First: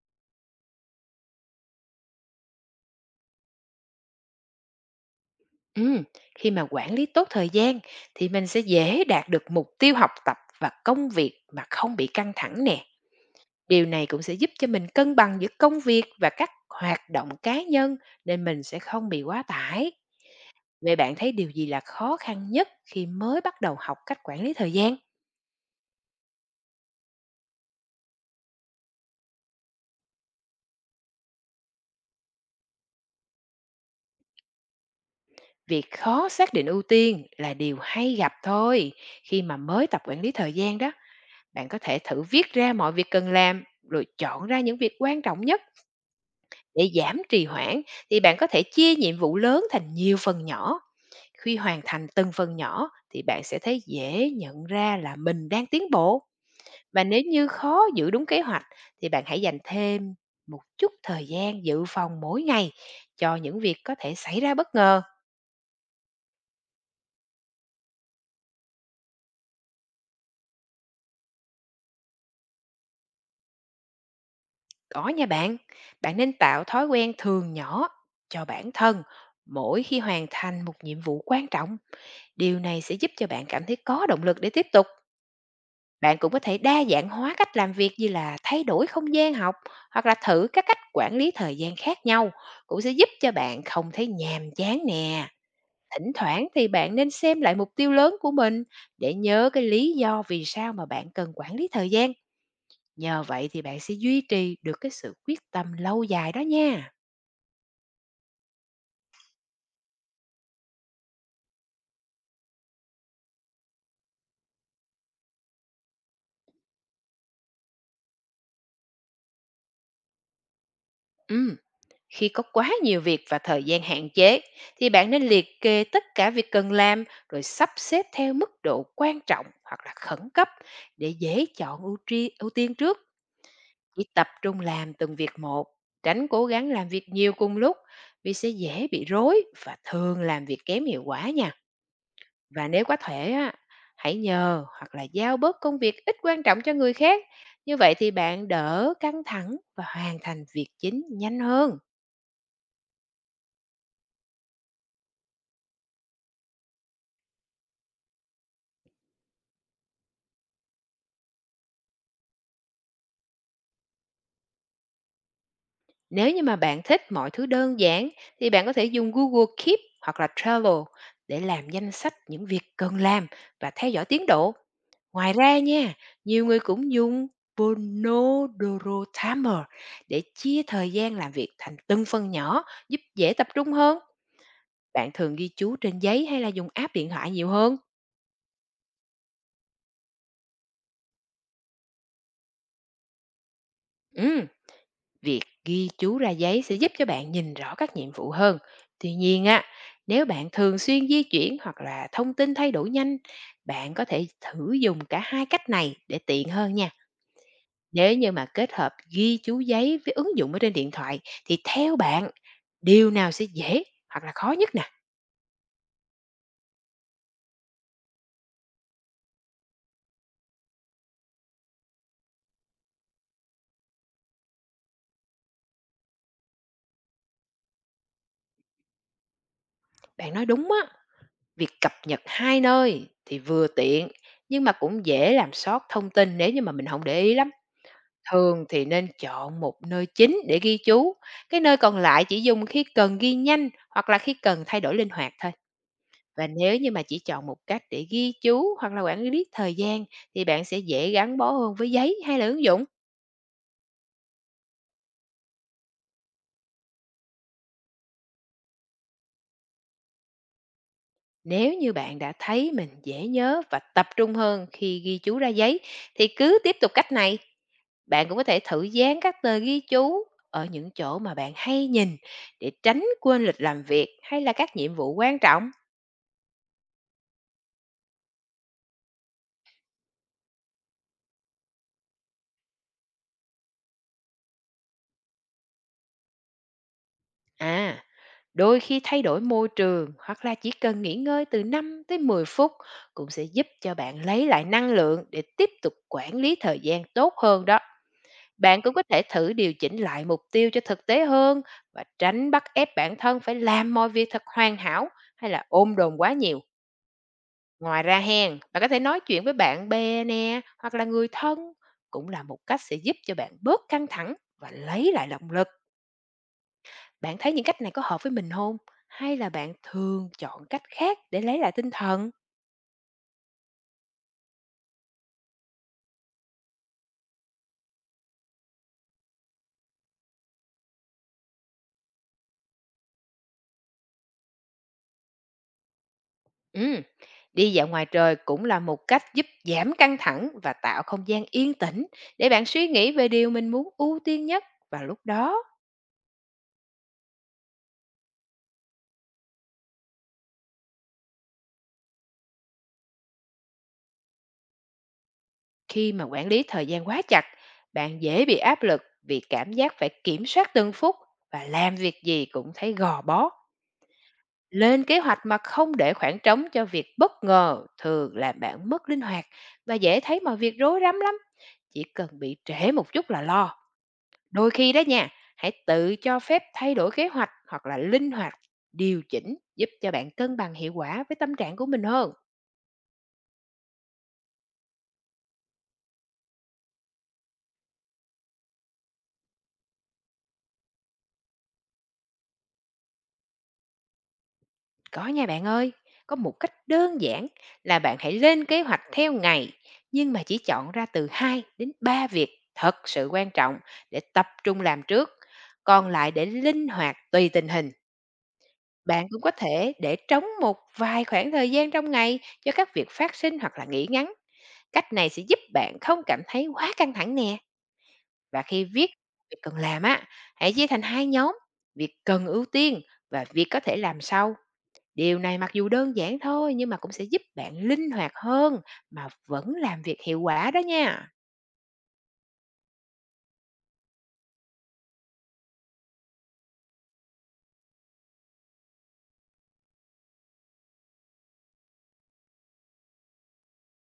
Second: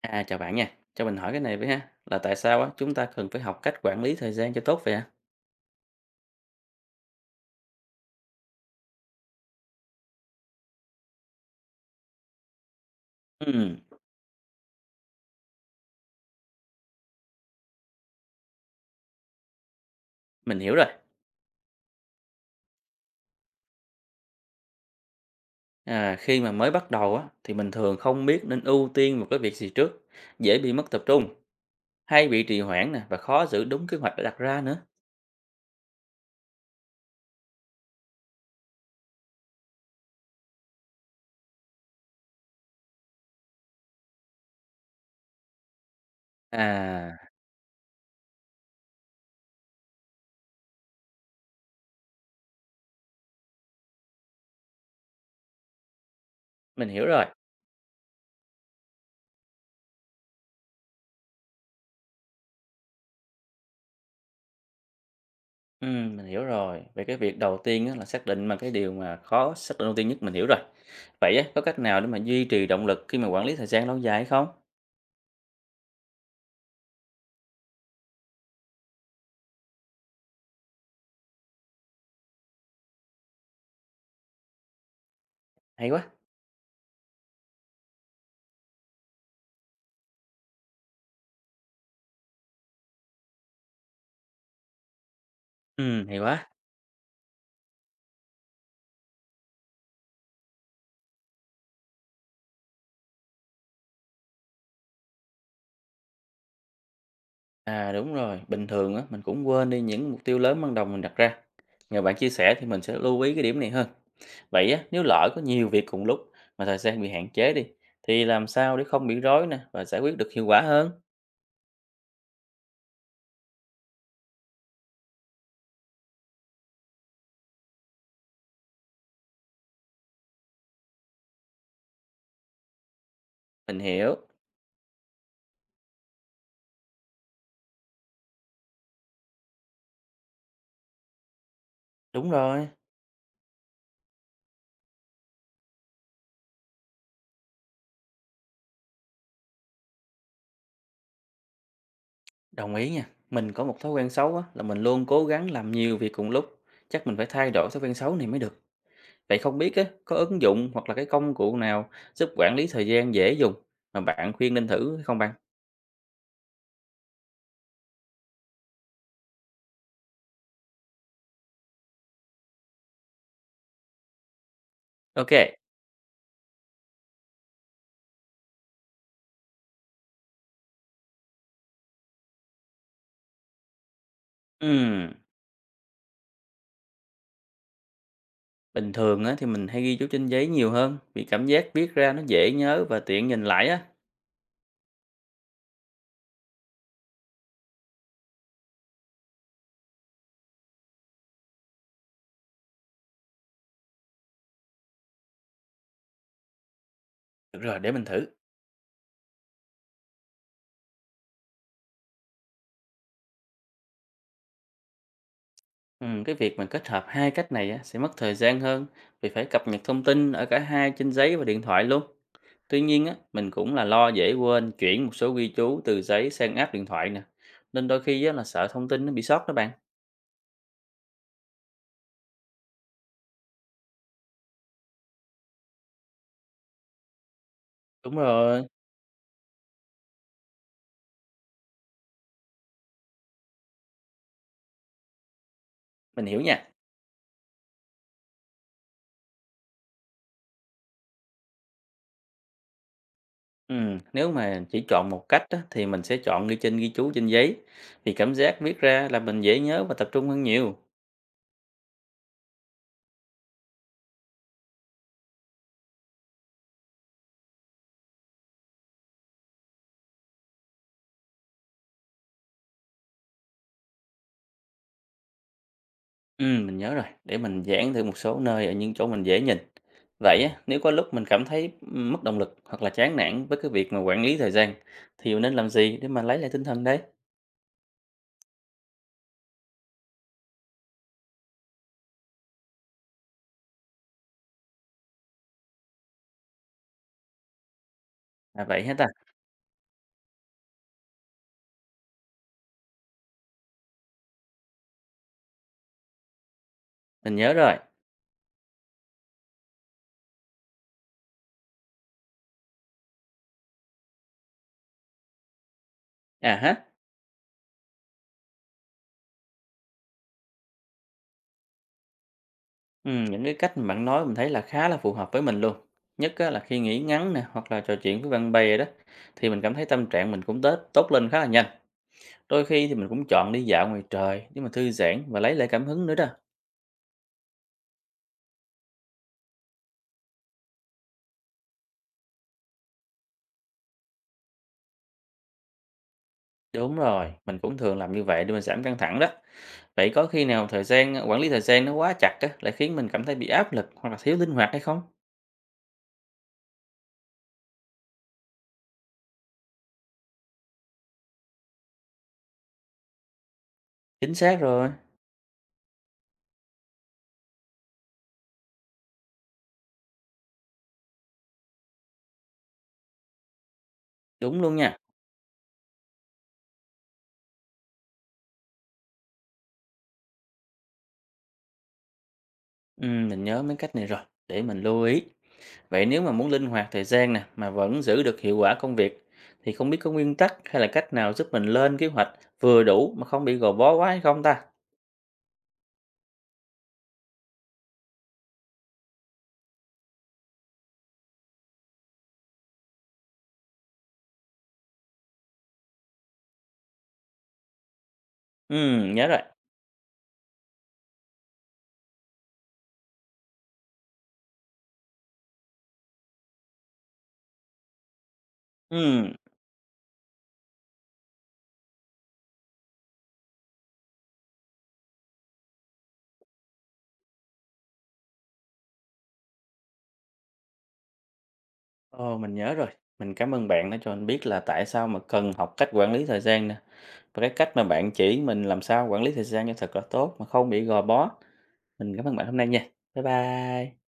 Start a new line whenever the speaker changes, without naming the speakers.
À, chào bạn nha. Cho mình hỏi cái này với ha, là tại sao á chúng ta cần phải học cách quản lý thời gian cho tốt vậy ạ?
Ừm, Khi mà quản lý tốt thời gian thì mình sẽ dễ đạt được mục tiêu học tập và công việc mà không bị căng thẳng nè.
Ừm,
Điều này cũng sẽ giúp cho mình cân bằng giữa công việc và các hoạt động cá nhân nên mình sẽ không bị quá tải.
mình hiểu rồi.
Vậy bạn thấy điều gì là khó khăn nhất khi mới bắt đầu học cách quản lý thời gian?
À, khi mà mới bắt đầu á thì mình thường không biết nên ưu tiên một cái việc gì trước, dễ bị mất tập trung, hay bị trì hoãn nè và khó giữ đúng kế hoạch đã đặt ra nữa.
Việc khó xác định ưu tiên là điều hay gặp thôi. Khi mà mới tập quản lý thời gian đó, bạn có thể thử viết ra mọi việc cần làm rồi chọn ra những việc quan trọng nhất. Để
À,
giảm trì hoãn thì bạn có thể chia nhiệm vụ lớn thành nhiều phần nhỏ. Khi hoàn thành từng phần nhỏ thì bạn sẽ thấy dễ nhận ra là mình đang tiến bộ.
mình
Và
hiểu
nếu
rồi.
như khó giữ đúng kế hoạch thì bạn hãy dành thêm một chút thời gian dự phòng mỗi ngày cho những việc có thể xảy ra bất ngờ.
Mình hiểu rồi. Về cái việc đầu tiên á là xác định mà cái điều mà khó xác định ưu tiên nhất mình hiểu rồi. Vậy á có cách nào để mà duy trì động lực khi mà quản lý thời gian lâu dài hay không?
Có nha bạn, bạn nên tạo thói quen thường nhỏ cho bản thân mỗi khi hoàn thành một nhiệm vụ quan trọng. Điều này sẽ giúp cho bạn cảm thấy có động lực để tiếp tục.
Hay quá.
Bạn cũng có thể đa dạng hóa cách làm việc như là thay đổi không gian học hoặc là thử các cách quản lý thời gian khác nhau cũng sẽ giúp cho bạn không thấy nhàm chán nè. Thỉnh
Hay
thoảng
quá.
thì bạn nên xem lại mục tiêu lớn của mình để nhớ cái lý do vì sao mà bạn cần quản lý thời gian. Nhờ vậy thì bạn sẽ duy trì được cái sự quyết tâm lâu dài đó nha.
À, đúng rồi, bình thường á, mình cũng quên đi những mục tiêu lớn ban đầu mình đặt ra. Nhờ bạn chia sẻ thì mình sẽ lưu ý cái điểm này hơn. Vậy á, nếu lỡ có nhiều việc cùng lúc mà thời gian bị hạn chế đi, thì làm sao để không bị rối nè và giải quyết được hiệu quả hơn?
Ừ. Khi có quá nhiều việc và thời gian hạn chế thì bạn nên liệt kê tất cả việc cần làm rồi sắp xếp theo mức độ quan trọng hoặc là khẩn cấp để dễ chọn ưu tiên trước.
Mình
Chỉ
hiểu.
tập trung làm từng việc một, tránh cố gắng làm việc nhiều cùng lúc vì sẽ dễ bị rối và thường làm việc kém hiệu quả nha.
Đúng rồi,
Và nếu có thể á, hãy nhờ hoặc là giao bớt công việc ít quan trọng cho người khác. Như vậy thì bạn đỡ căng thẳng và hoàn thành việc chính nhanh hơn.
đồng ý nha. Mình có một thói quen xấu á, là mình luôn cố gắng làm nhiều việc cùng lúc. Chắc mình phải thay đổi thói quen xấu này mới được. Vậy không biết á, có ứng dụng hoặc là cái công cụ nào giúp quản lý thời gian dễ dùng mà bạn khuyên nên thử hay không bạn?
Nếu như mà bạn thích mọi thứ đơn giản thì bạn có thể dùng Google Keep hoặc là Trello để làm danh sách những việc cần làm và theo dõi tiến độ. Ngoài
Ok.
ra nha, nhiều người cũng dùng Pomodoro Timer để chia thời gian làm việc thành từng phần nhỏ giúp dễ tập trung hơn. Bạn
Ừm.
thường ghi chú trên giấy hay là dùng app điện thoại nhiều hơn?
Bình thường á, thì mình hay ghi chú trên giấy nhiều hơn vì cảm giác viết ra nó dễ nhớ và tiện nhìn lại á.
Ừ. Việc ghi chú ra giấy sẽ giúp cho bạn nhìn rõ các nhiệm vụ hơn. Tuy nhiên á, nếu bạn thường xuyên di chuyển hoặc là thông tin thay đổi nhanh, bạn có thể thử dùng cả hai cách này để tiện hơn nha.
Được rồi, để mình
Nếu
thử.
như mà kết hợp ghi chú giấy với ứng dụng ở trên điện thoại thì theo bạn điều nào sẽ dễ hoặc là khó nhất nè?
Ừ, cái việc mà kết hợp hai cách này á, sẽ mất thời gian hơn vì phải cập nhật thông tin ở cả hai trên giấy và điện thoại luôn. Tuy nhiên á, mình cũng là lo dễ quên chuyển một số ghi chú từ giấy sang app điện thoại nè. Nên đôi khi á, là sợ thông tin nó bị sót đó bạn.
Bạn nói đúng á, việc cập nhật hai nơi thì vừa tiện nhưng mà cũng dễ làm sót thông tin nếu như mà mình không để ý lắm.
Đúng
Thường
rồi.
thì nên chọn một nơi chính để ghi chú, cái nơi còn lại chỉ dùng khi cần ghi nhanh hoặc là khi cần thay đổi linh hoạt thôi.
Mình hiểu
Và
nha.
nếu như mà chỉ chọn một cách để ghi chú hoặc là quản lý thời gian thì bạn sẽ dễ gắn bó hơn với giấy hay là ứng dụng.
Ừ, nếu mà chỉ chọn một cách á, thì mình sẽ chọn ghi trên ghi chú trên giấy vì cảm giác viết ra là mình dễ nhớ và tập trung hơn nhiều.
Nếu như bạn đã thấy mình dễ nhớ và tập trung hơn khi ghi chú ra giấy thì cứ tiếp tục cách này. Bạn cũng có thể thử dán các tờ ghi chú ở những chỗ mà bạn hay nhìn để tránh quên lịch làm việc hay là các nhiệm vụ quan trọng.
Mình nhớ rồi, để mình dán thử một số nơi ở những chỗ mình dễ nhìn. Vậy á, nếu có lúc mình cảm thấy mất động lực hoặc là chán nản với cái việc mà quản lý thời gian thì mình nên làm gì để mà lấy lại tinh thần đấy?
À, Đôi khi thay đổi môi trường hoặc là chỉ cần nghỉ ngơi từ 5 tới 10 phút cũng sẽ giúp cho bạn lấy lại năng lượng để tiếp tục quản lý thời gian tốt hơn đó.
À vậy
Bạn
hả
cũng có
ta?
thể thử điều chỉnh lại mục tiêu cho thực tế hơn và tránh bắt ép bản thân phải làm mọi việc thật hoàn hảo hay là ôm đồn quá nhiều.
Mình nhớ rồi.
Ngoài ra hen, bạn có thể nói chuyện với bạn bè nè hoặc là người thân cũng là một cách sẽ giúp cho bạn bớt căng thẳng và lấy lại động lực.
À ha,
Bạn thấy những cách này có hợp với mình không? Hay là bạn thường chọn cách khác để lấy lại tinh thần?
những cái cách mà bạn nói mình thấy là khá là phù hợp với mình luôn. Nhất á, là khi nghỉ ngắn nè hoặc là trò chuyện với bạn bè đó thì mình cảm thấy tâm trạng mình cũng tốt tốt lên khá là nhanh. Đôi khi thì mình cũng chọn đi dạo ngoài trời để mà thư giãn và lấy lại cảm hứng nữa đó.
Ừm, đi dạo ngoài trời cũng là một cách giúp giảm căng thẳng và tạo không gian yên tĩnh để bạn suy nghĩ về điều mình muốn ưu tiên nhất. Và lúc đó,
Đúng rồi, mình cũng thường làm như vậy để mình giảm căng thẳng đó. Vậy có khi nào thời gian quản lý thời gian nó quá chặt á, lại khiến mình cảm thấy bị áp lực hoặc là thiếu linh hoạt hay không?
khi mà quản lý thời gian quá chặt, bạn dễ bị áp lực vì cảm giác phải kiểm soát từng phút và làm việc gì cũng thấy gò bó.
Chính xác rồi,
Lên kế hoạch mà không để khoảng trống cho việc bất ngờ thường làm bạn mất linh hoạt và dễ thấy mọi việc rối rắm lắm. Chỉ cần bị trễ một chút là lo.
đúng
Đôi
luôn
khi
nha.
đó nha, hãy tự cho phép thay đổi kế hoạch hoặc là linh hoạt điều chỉnh giúp cho bạn cân bằng hiệu quả với tâm trạng của mình hơn.
Mình nhớ mấy cách này rồi, để mình lưu ý. Vậy nếu mà muốn linh hoạt thời gian nè, mà vẫn giữ được hiệu quả công việc, thì không biết có nguyên tắc hay là cách nào giúp mình lên kế hoạch vừa đủ mà không bị gò bó quá hay không ta?
Có nha bạn ơi, có một cách đơn giản là bạn hãy lên kế hoạch theo ngày nhưng mà chỉ chọn ra từ 2 đến 3 việc thật sự quan trọng để tập trung làm trước, còn lại để linh hoạt tùy tình hình.
Nhớ
Bạn
rồi.
cũng có thể để trống một vài khoảng thời gian trong ngày cho các việc phát sinh hoặc là nghỉ ngắn. Cách này sẽ giúp bạn không cảm thấy quá căng thẳng nè. Và khi viết
Ừm.
việc cần làm á, hãy chia thành hai nhóm, việc cần ưu tiên và việc có thể làm sau. Điều này mặc dù đơn giản thôi nhưng mà cũng sẽ giúp bạn linh hoạt hơn mà vẫn làm việc hiệu quả đó nha.
Ồ, mình nhớ rồi. Mình cảm ơn bạn đã cho mình biết là tại sao mà cần học cách quản lý thời gian nè. Và cái cách mà bạn chỉ mình làm sao quản lý thời gian cho thật là tốt mà không bị gò bó. Mình cảm ơn bạn hôm nay nha. Bye bye.